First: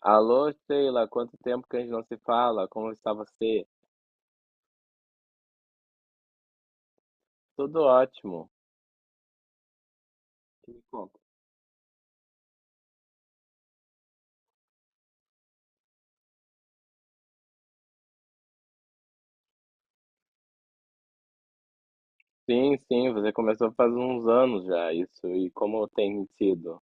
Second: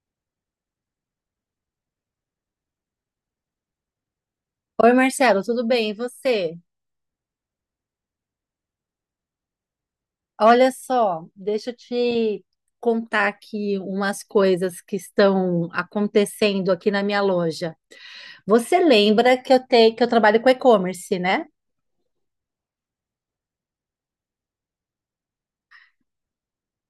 Alô, Sheila, quanto tempo que a gente não se fala? Como está você? Oi, Marcelo, tudo bem? E você? Tudo ótimo. Que Olha me conta. só, deixa eu te contar aqui umas coisas que estão acontecendo aqui na minha loja. Você lembra que eu tenho que eu trabalho com e-commerce, né? Sim, você começou faz uns anos já isso. E como tem sido?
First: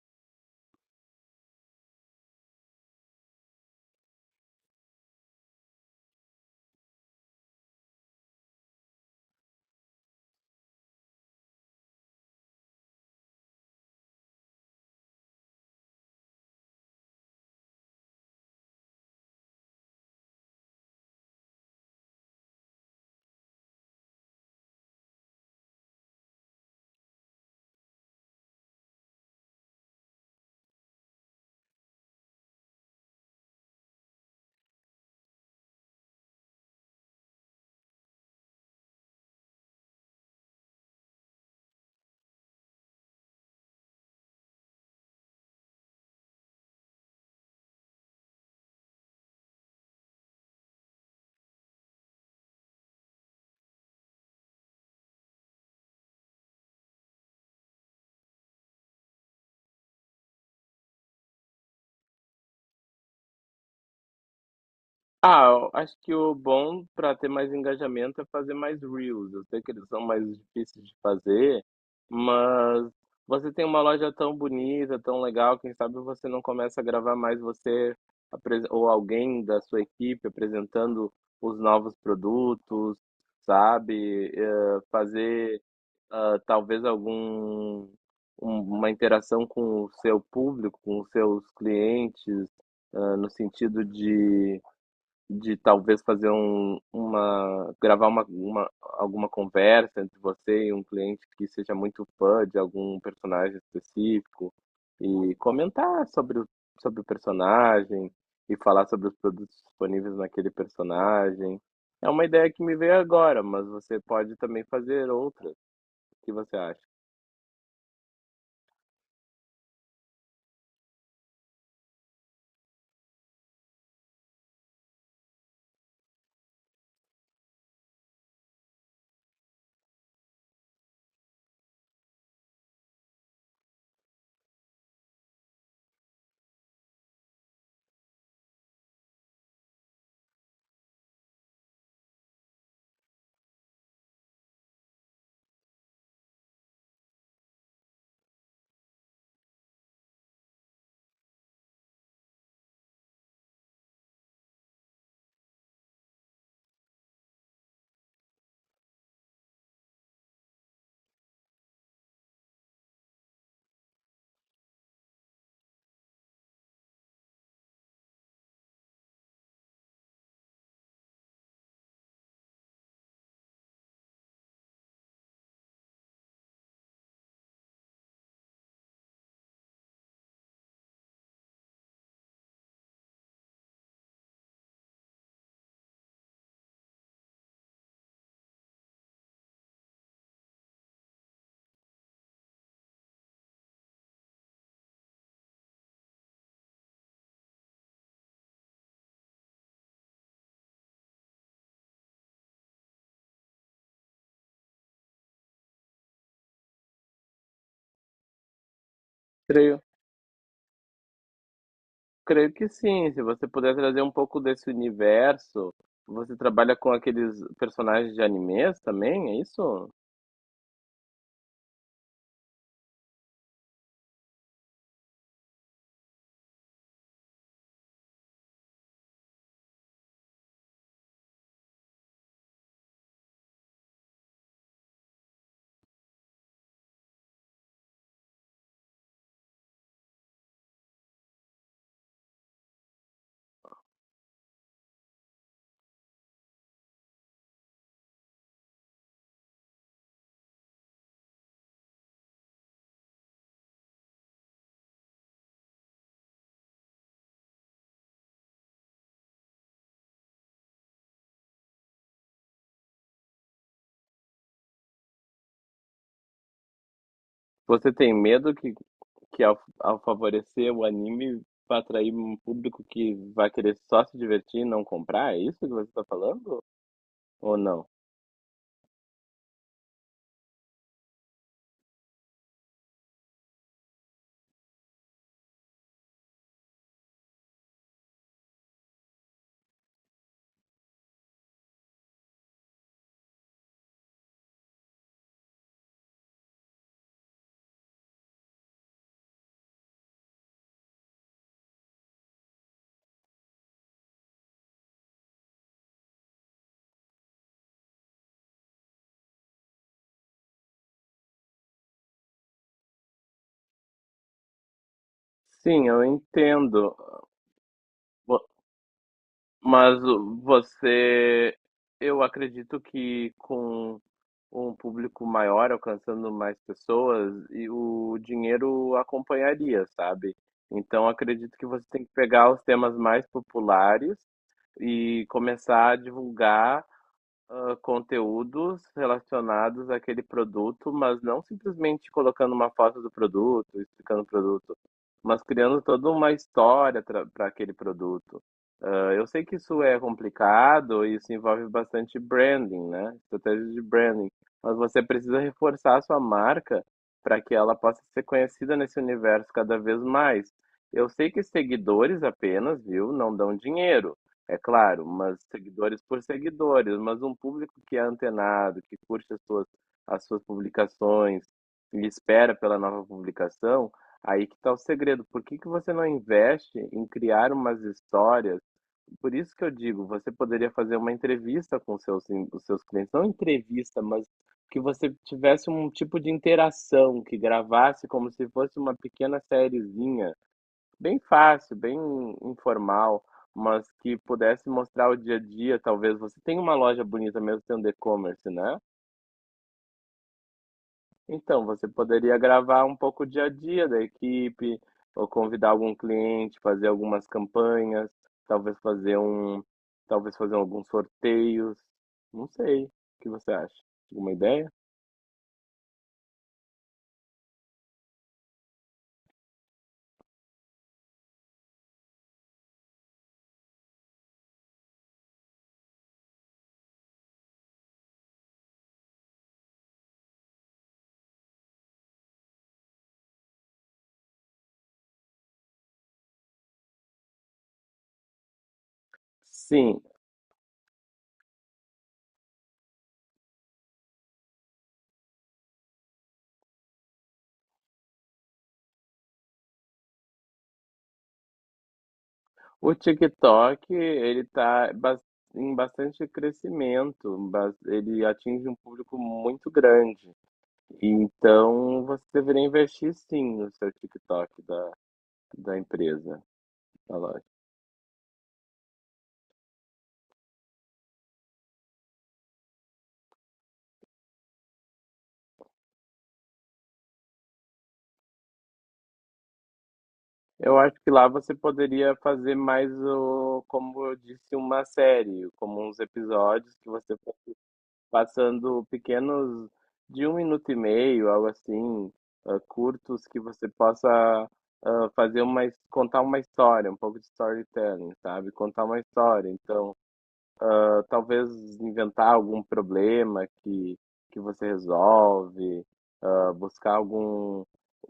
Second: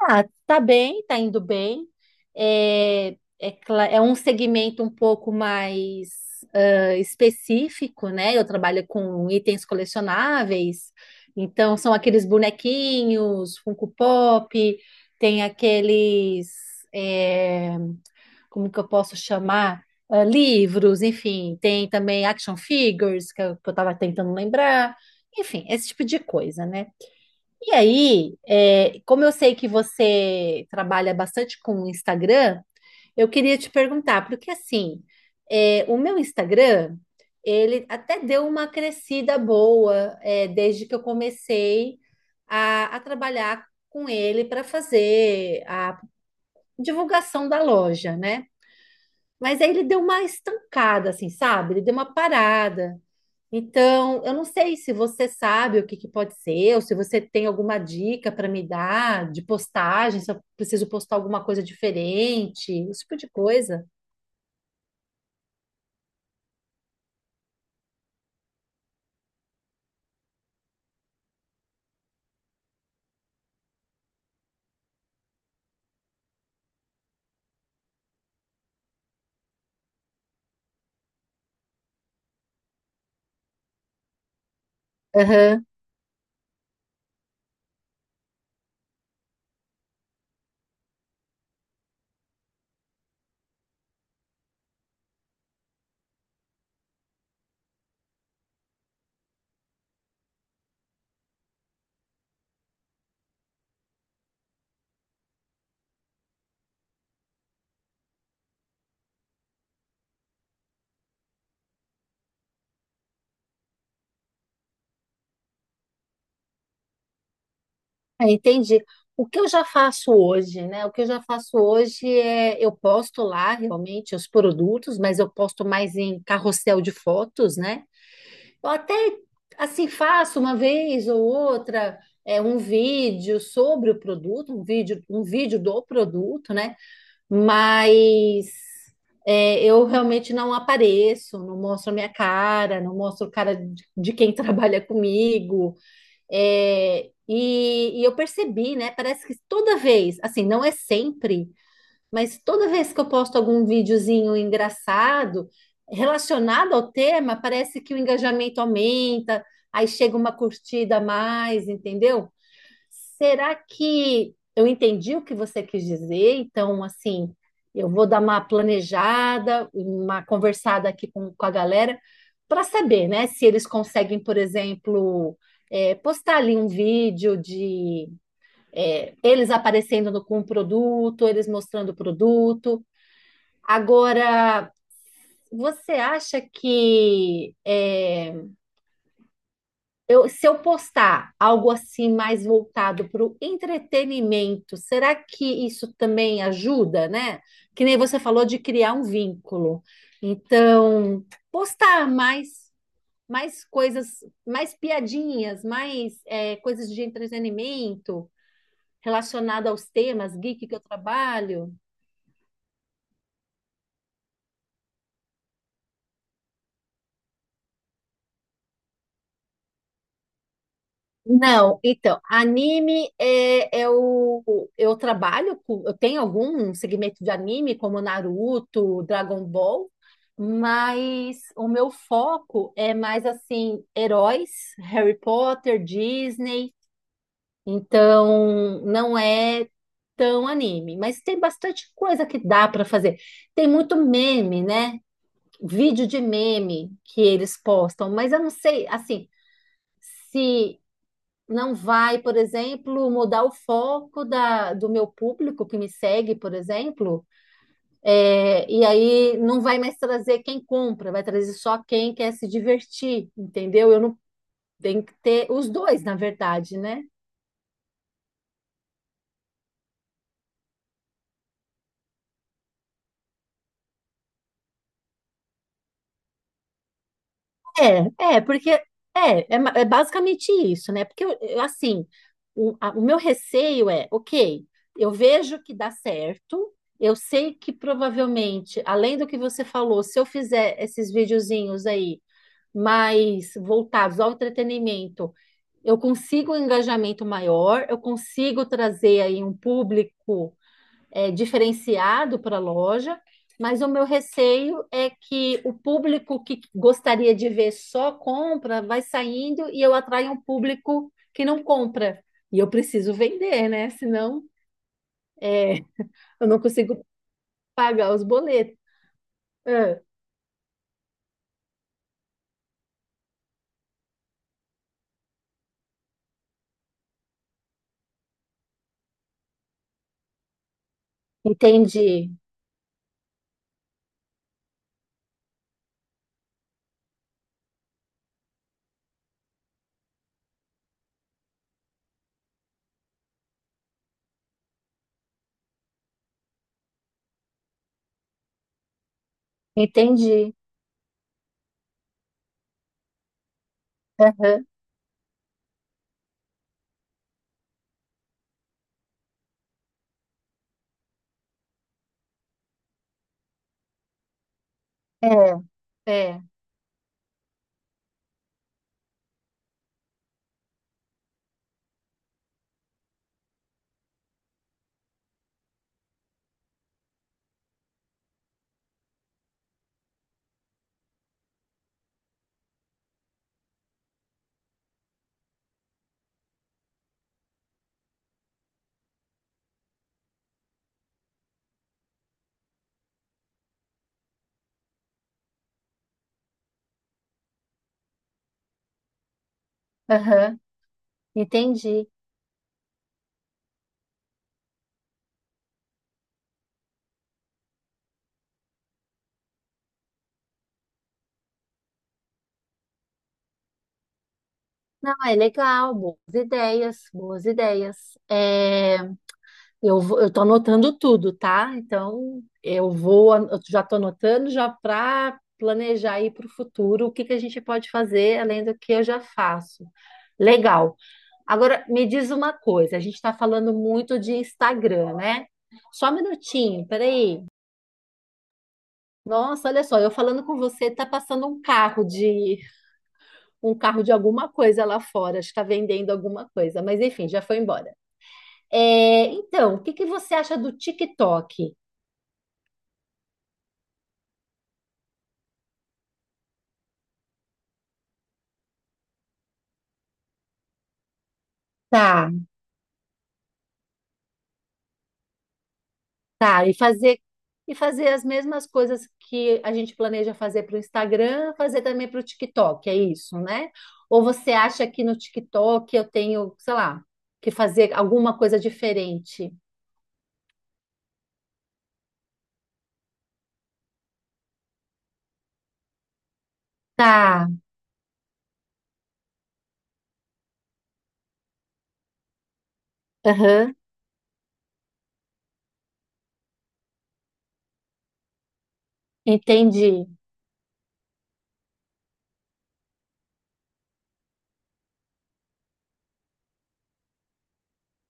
Ah, tá bem, tá indo bem. É é um segmento um pouco mais específico, né? Eu trabalho com itens colecionáveis, então são aqueles bonequinhos, Funko Pop, tem aqueles, é, como que eu posso chamar? Ah, livros, enfim, tem também action figures, que eu tava tentando lembrar, enfim, esse tipo de coisa, né? E aí, como eu sei que você trabalha bastante com o Instagram, eu queria te perguntar, porque assim, o meu Instagram, ele até deu uma crescida boa, desde que eu comecei a trabalhar com ele para fazer a divulgação da loja, né? Mas aí ele deu uma estancada, assim, sabe? Ele deu uma parada. Então, eu não sei se você sabe o que que pode ser, ou se você tem alguma dica para me dar de postagem, se eu preciso postar alguma coisa diferente, esse tipo de coisa. Ah, eu acho que o bom para ter mais engajamento é fazer mais reels. Eu sei que eles são mais difíceis de fazer, mas você tem uma loja tão bonita, tão legal, quem sabe você não começa a gravar mais você ou alguém da sua equipe apresentando os novos produtos, sabe? Fazer Aham, talvez algum uma interação com o seu público, com os seus clientes, ah, no sentido de talvez fazer um uma gravar uma alguma conversa entre você e um cliente que seja muito fã de algum personagem específico, e comentar sobre o personagem, e falar sobre os produtos disponíveis naquele personagem. É uma ideia que me veio agora, mas você pode também fazer outras. O que você acha? Entendi. O que eu já faço hoje, né? O que eu já faço hoje é eu posto lá realmente os produtos, mas eu posto mais em carrossel de fotos, né? Eu até assim faço uma vez ou outra um vídeo sobre o produto, um vídeo do produto, né? Mas eu realmente não apareço, não mostro a minha cara, não mostro a cara de quem trabalha comigo. E eu percebi, né? Parece que toda vez, assim, não é sempre, mas toda vez que eu posto algum videozinho engraçado relacionado ao tema, parece que o engajamento aumenta, aí chega uma curtida a mais, entendeu? Será que eu entendi o que você quis dizer? Então, assim, eu vou dar uma planejada, uma conversada aqui com a galera, para saber, né, se eles conseguem, por exemplo, postar ali um vídeo de eles aparecendo com o produto, eles mostrando o produto. Agora, você acha que. É, Eu, se eu postar algo assim mais voltado para o entretenimento, será que isso também ajuda, né? Que nem você falou de criar um vínculo. Então, postar mais, mais coisas, mais piadinhas, mais coisas de entretenimento relacionado Creio. aos temas geek que eu trabalho. Creio que sim, se você puder trazer um pouco desse universo. Você trabalha com aqueles personagens de animes também, é isso? Não, então, anime é, é o. Eu trabalho com. Eu tenho algum segmento de anime, como Naruto, Dragon Ball, mas o meu foco é mais assim: heróis, Harry Potter, Disney. Então, não é tão anime, mas tem bastante coisa que dá para fazer. Tem muito meme, né? Vídeo de meme que eles postam, mas eu não sei, assim. Se não vai, por exemplo, mudar o foco da, do meu público que me segue, por exemplo, e aí não vai mais trazer quem compra, vai trazer só quem quer se divertir, entendeu? Eu não tenho que ter os dois, na verdade, né? Você tem medo que ao favorecer o anime vai atrair um público que vai querer só se divertir e não comprar? É isso que você está falando? Ou não? Porque é basicamente isso, né? Porque eu, assim, o meu receio é, ok, eu vejo que dá certo, eu sei que provavelmente, além do que você falou, se eu fizer esses videozinhos aí mais voltados ao entretenimento, eu consigo um engajamento maior, eu consigo trazer aí um público diferenciado para a loja, mas o meu receio é que o público que gostaria de ver só compra vai saindo e eu atraio um público que não compra. E eu preciso vender, né? Senão é, Sim, eu eu não entendo. consigo pagar os Vo- boletos. Ah, você, eu acredito que com um público maior, alcançando mais pessoas, e o dinheiro acompanharia, sabe? Então acredito que você tem que entendi, pegar os temas mais populares e começar a divulgar ah, conteúdos relacionados àquele produto, mas não simplesmente colocando uma foto do produto, explicando o produto, mas criando toda uma história para aquele produto. Ah, eu sei que isso é entendi. complicado e isso envolve bastante branding, né? Estratégia de branding. Aham, Mas você precisa reforçar a sua marca para que ela possa ser conhecida nesse universo cada vez mais. Eu sei que seguidores apenas, viu, não dão dinheiro. É claro, mas seguidores É, por é, seguidores, mas um público que é antenado, que curte as suas publicações e espera pela nova publicação, aí que está o segredo. Por que que você não investe em criar umas histórias? Por isso que eu digo, você poderia fazer uma entrevista com os seus clientes, não entrevista, mas que você tivesse um tipo de interação, que gravasse como se fosse uma pequena sériezinha. Bem fácil, bem informal, mas que pudesse mostrar o dia a dia, talvez você tem uma loja bonita mesmo tendo e-commerce, né? aham. Então, você Entendi. poderia gravar um pouco o dia a dia da equipe, ou convidar algum cliente, fazer algumas campanhas, talvez fazer um, talvez fazer alguns sorteios, não sei. O que você acha? Alguma ideia? Não, é legal, boas ideias, boas ideias. É, eu tô anotando tudo, tá? Então, eu já tô anotando já para planejar aí para o futuro o que que a gente pode fazer além do que eu já faço. Legal. Agora, me diz uma coisa, a gente está falando muito de Instagram, né? Só um minutinho, peraí. Nossa, olha só, Sim, eu falando com você, tá passando um carro de alguma coisa lá fora, está vendendo alguma coisa, mas enfim, já foi embora. Então, o que que você acha do TikTok? o TikTok, ele em bastante crescimento, ele atinge um público muito grande. Então, você Tá, deveria investir sim no seu TikTok da, da empresa, tá, e da fazer loja. e fazer as mesmas coisas que a gente planeja fazer para o Instagram, fazer também para o TikTok, é isso, né? Ou você acha que no TikTok eu tenho, sei lá, que fazer alguma coisa diferente? Eu acho que lá você poderia fazer mais, o, como eu disse, uma série, como uns episódios que você Tá, passando pequenos de um minuto e meio, algo assim, ah, curtos que você aham, possa ah, fazer uma, contar uma história, um pouco de storytelling, sabe? Contar uma história. Então, entendi, ah, talvez inventar algum problema que você resolve, ah, buscar algum.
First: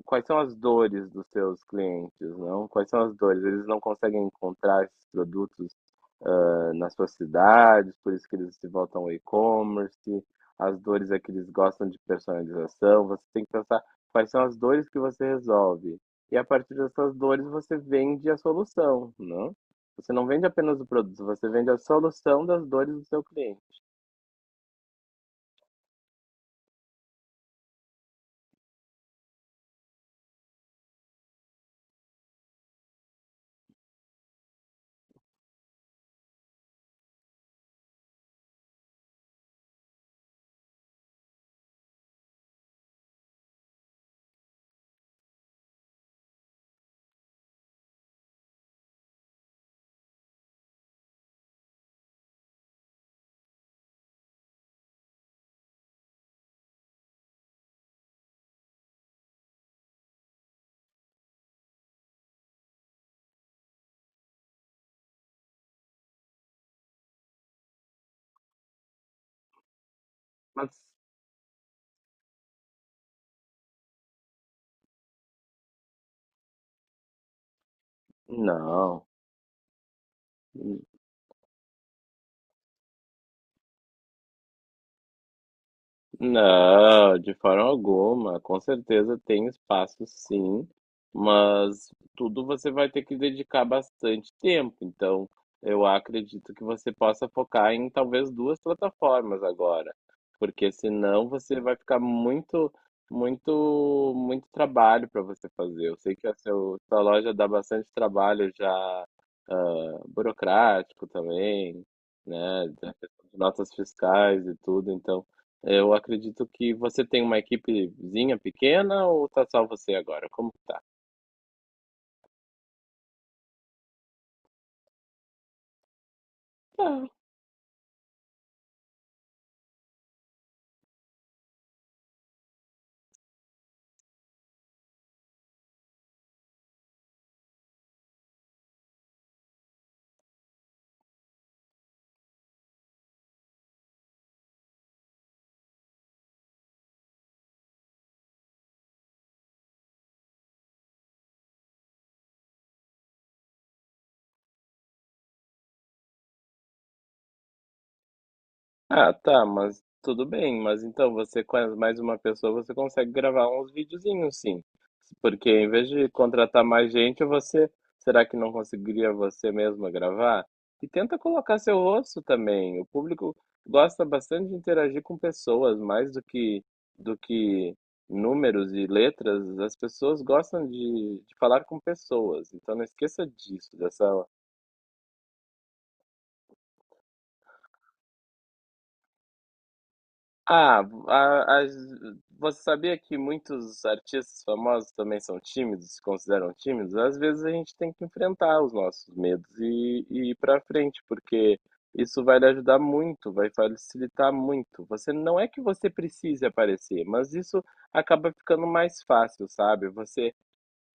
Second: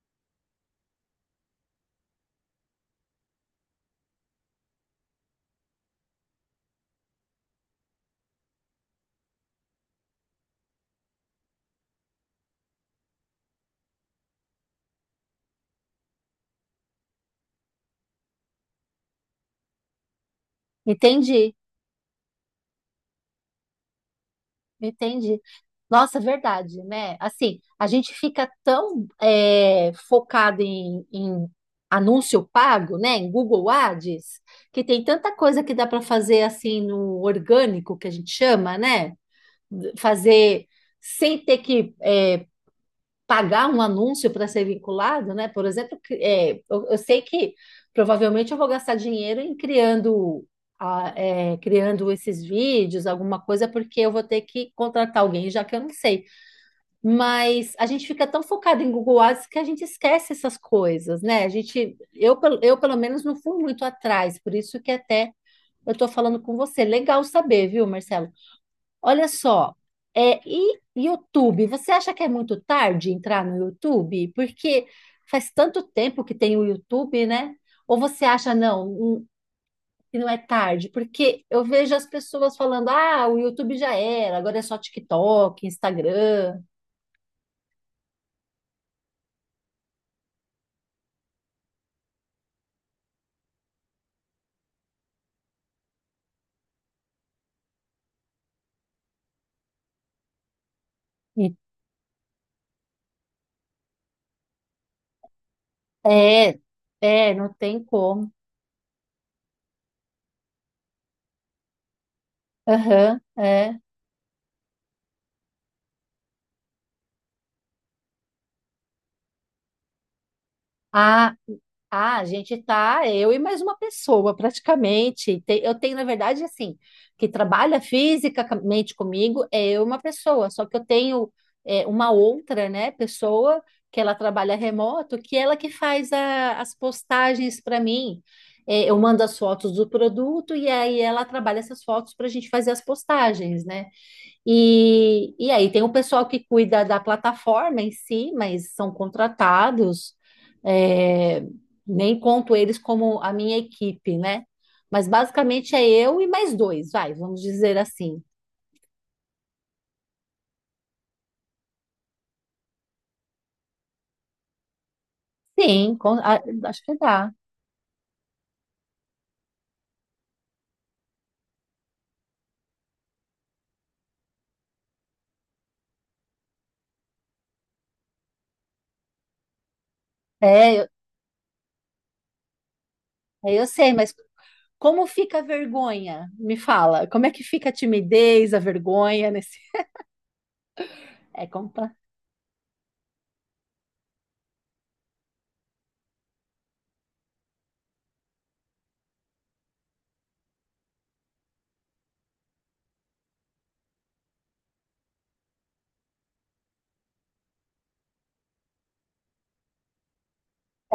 Quais são as dores dos seus clientes, não? Quais são as dores? Eles não conseguem encontrar esses produtos nas suas cidades, por isso que eles se voltam ao e-commerce, as dores é que eles gostam de personalização, você tem que pensar quais são as dores que você resolve. E a partir dessas dores você vende a solução, não? Você não vende apenas o produto, você entendi. vende a solução das dores do seu cliente. Entendi. Nossa, verdade, né? Assim, a gente fica tão focado em anúncio pago, né? Em Google Ads, que tem tanta coisa que dá para fazer assim no orgânico, que a gente chama, né? Fazer sem ter que pagar um anúncio para ser vinculado, né? Por exemplo, eu sei que provavelmente eu vou gastar dinheiro em criando, criando esses vídeos, alguma coisa, porque eu vou ter que contratar alguém, já que eu não sei. Mas a gente fica tão focado em Google Ads que a gente esquece essas coisas, né? A gente, eu pelo menos não fui muito atrás, por isso que até eu estou falando com você. Legal saber, viu, Marcelo? Olha só, Mas e YouTube? Você acha que é muito tarde entrar no YouTube? Porque faz tanto tempo que tem o YouTube, né? Ou você acha, não, não. Que não é tarde? Porque eu vejo as pessoas falando, ah, o YouTube já era, agora é só TikTok, Instagram. Não, de forma alguma. Com certeza tem espaço, sim, mas tudo você vai ter que dedicar bastante tempo. Então, eu acredito que você possa focar em talvez duas plataformas agora, porque senão E- você vai ficar muito, muito trabalho para você fazer. Eu sei que a É, sua loja é, dá não tem bastante como. trabalho já ah, burocrático também, né? Da Aham, questão de notas é. fiscais e tudo. Então, eu acredito que você tem uma equipezinha pequena ou tá só você agora? Como que tá? Ah, Ah, a gente tá, eu e mais uma pessoa, praticamente. Eu tenho, na verdade, assim, que trabalha fisicamente comigo, é eu e uma pessoa, só que eu tenho uma outra, né, pessoa que ela trabalha remoto, que ela que faz as postagens para mim. Eu mando as fotos do produto e aí ela trabalha essas fotos para a gente fazer as postagens, né? E aí tem o pessoal que cuida da plataforma em si, mas são contratados, é, nem conto eles como a minha equipe, né? Mas basicamente é eu e mais dois, vai, vamos dizer assim. Ah, tá, mas tudo bem. Mas então você com mais uma pessoa, você consegue gravar uns videozinhos, sim. Porque em vez Sim, de contratar acho mais que gente, dá. você, será que não conseguiria você mesma gravar? E tenta colocar seu rosto também. O público gosta bastante de interagir com pessoas, mais do que do que números e letras. As pessoas gostam É, eu, de falar com pessoas. Então não esqueça eu disso, sei, dessa. mas como fica a vergonha? Me fala, como é que fica a timidez, a vergonha nesse... Ah, É, a- as- compla... você sabia que muitos artistas famosos também são tímidos, se consideram tímidos? Às vezes a gente tem que enfrentar os nossos medos e ir pra frente, porque isso vai lhe ajudar muito, vai facilitar muito. Você não é que você precise aparecer, mas isso acaba ficando mais fácil, sabe? Você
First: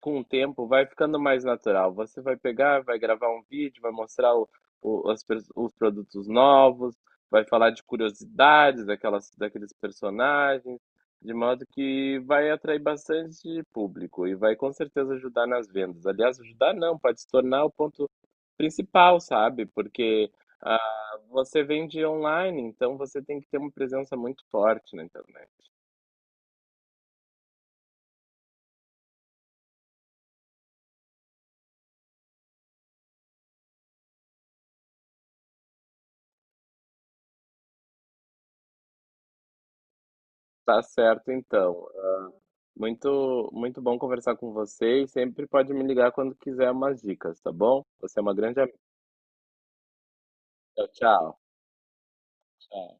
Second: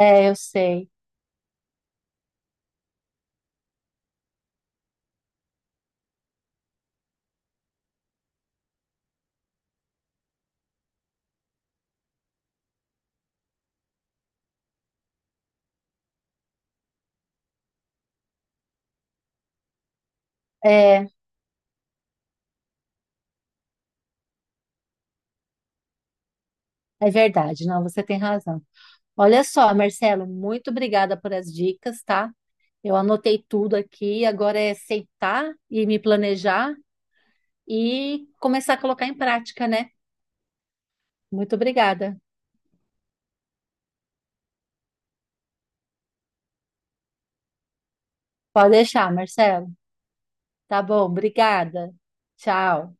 com o eu tempo vai sei. ficando mais natural. Você vai pegar, vai gravar um vídeo, vai mostrar o, os produtos novos, vai falar de curiosidades daquelas, daqueles personagens, de modo que vai atrair bastante público e vai com certeza ajudar nas vendas. Aliás, ajudar não, pode se tornar o ponto principal, sabe? Porque É, ah, você vende online, então você tem que ter uma presença muito forte na internet. é verdade, não, você tem razão. Olha só, Marcelo, muito obrigada por as dicas, tá? Eu anotei tudo aqui, agora é sentar e me planejar e começar a colocar em prática, né? Tá certo, Muito então. obrigada. Muito, muito bom conversar com você e sempre pode me ligar quando quiser umas dicas, tá bom? Você é uma grande Pode amiga. deixar, Marcelo. Tá bom, Tchau, obrigada. Tchau. tchau.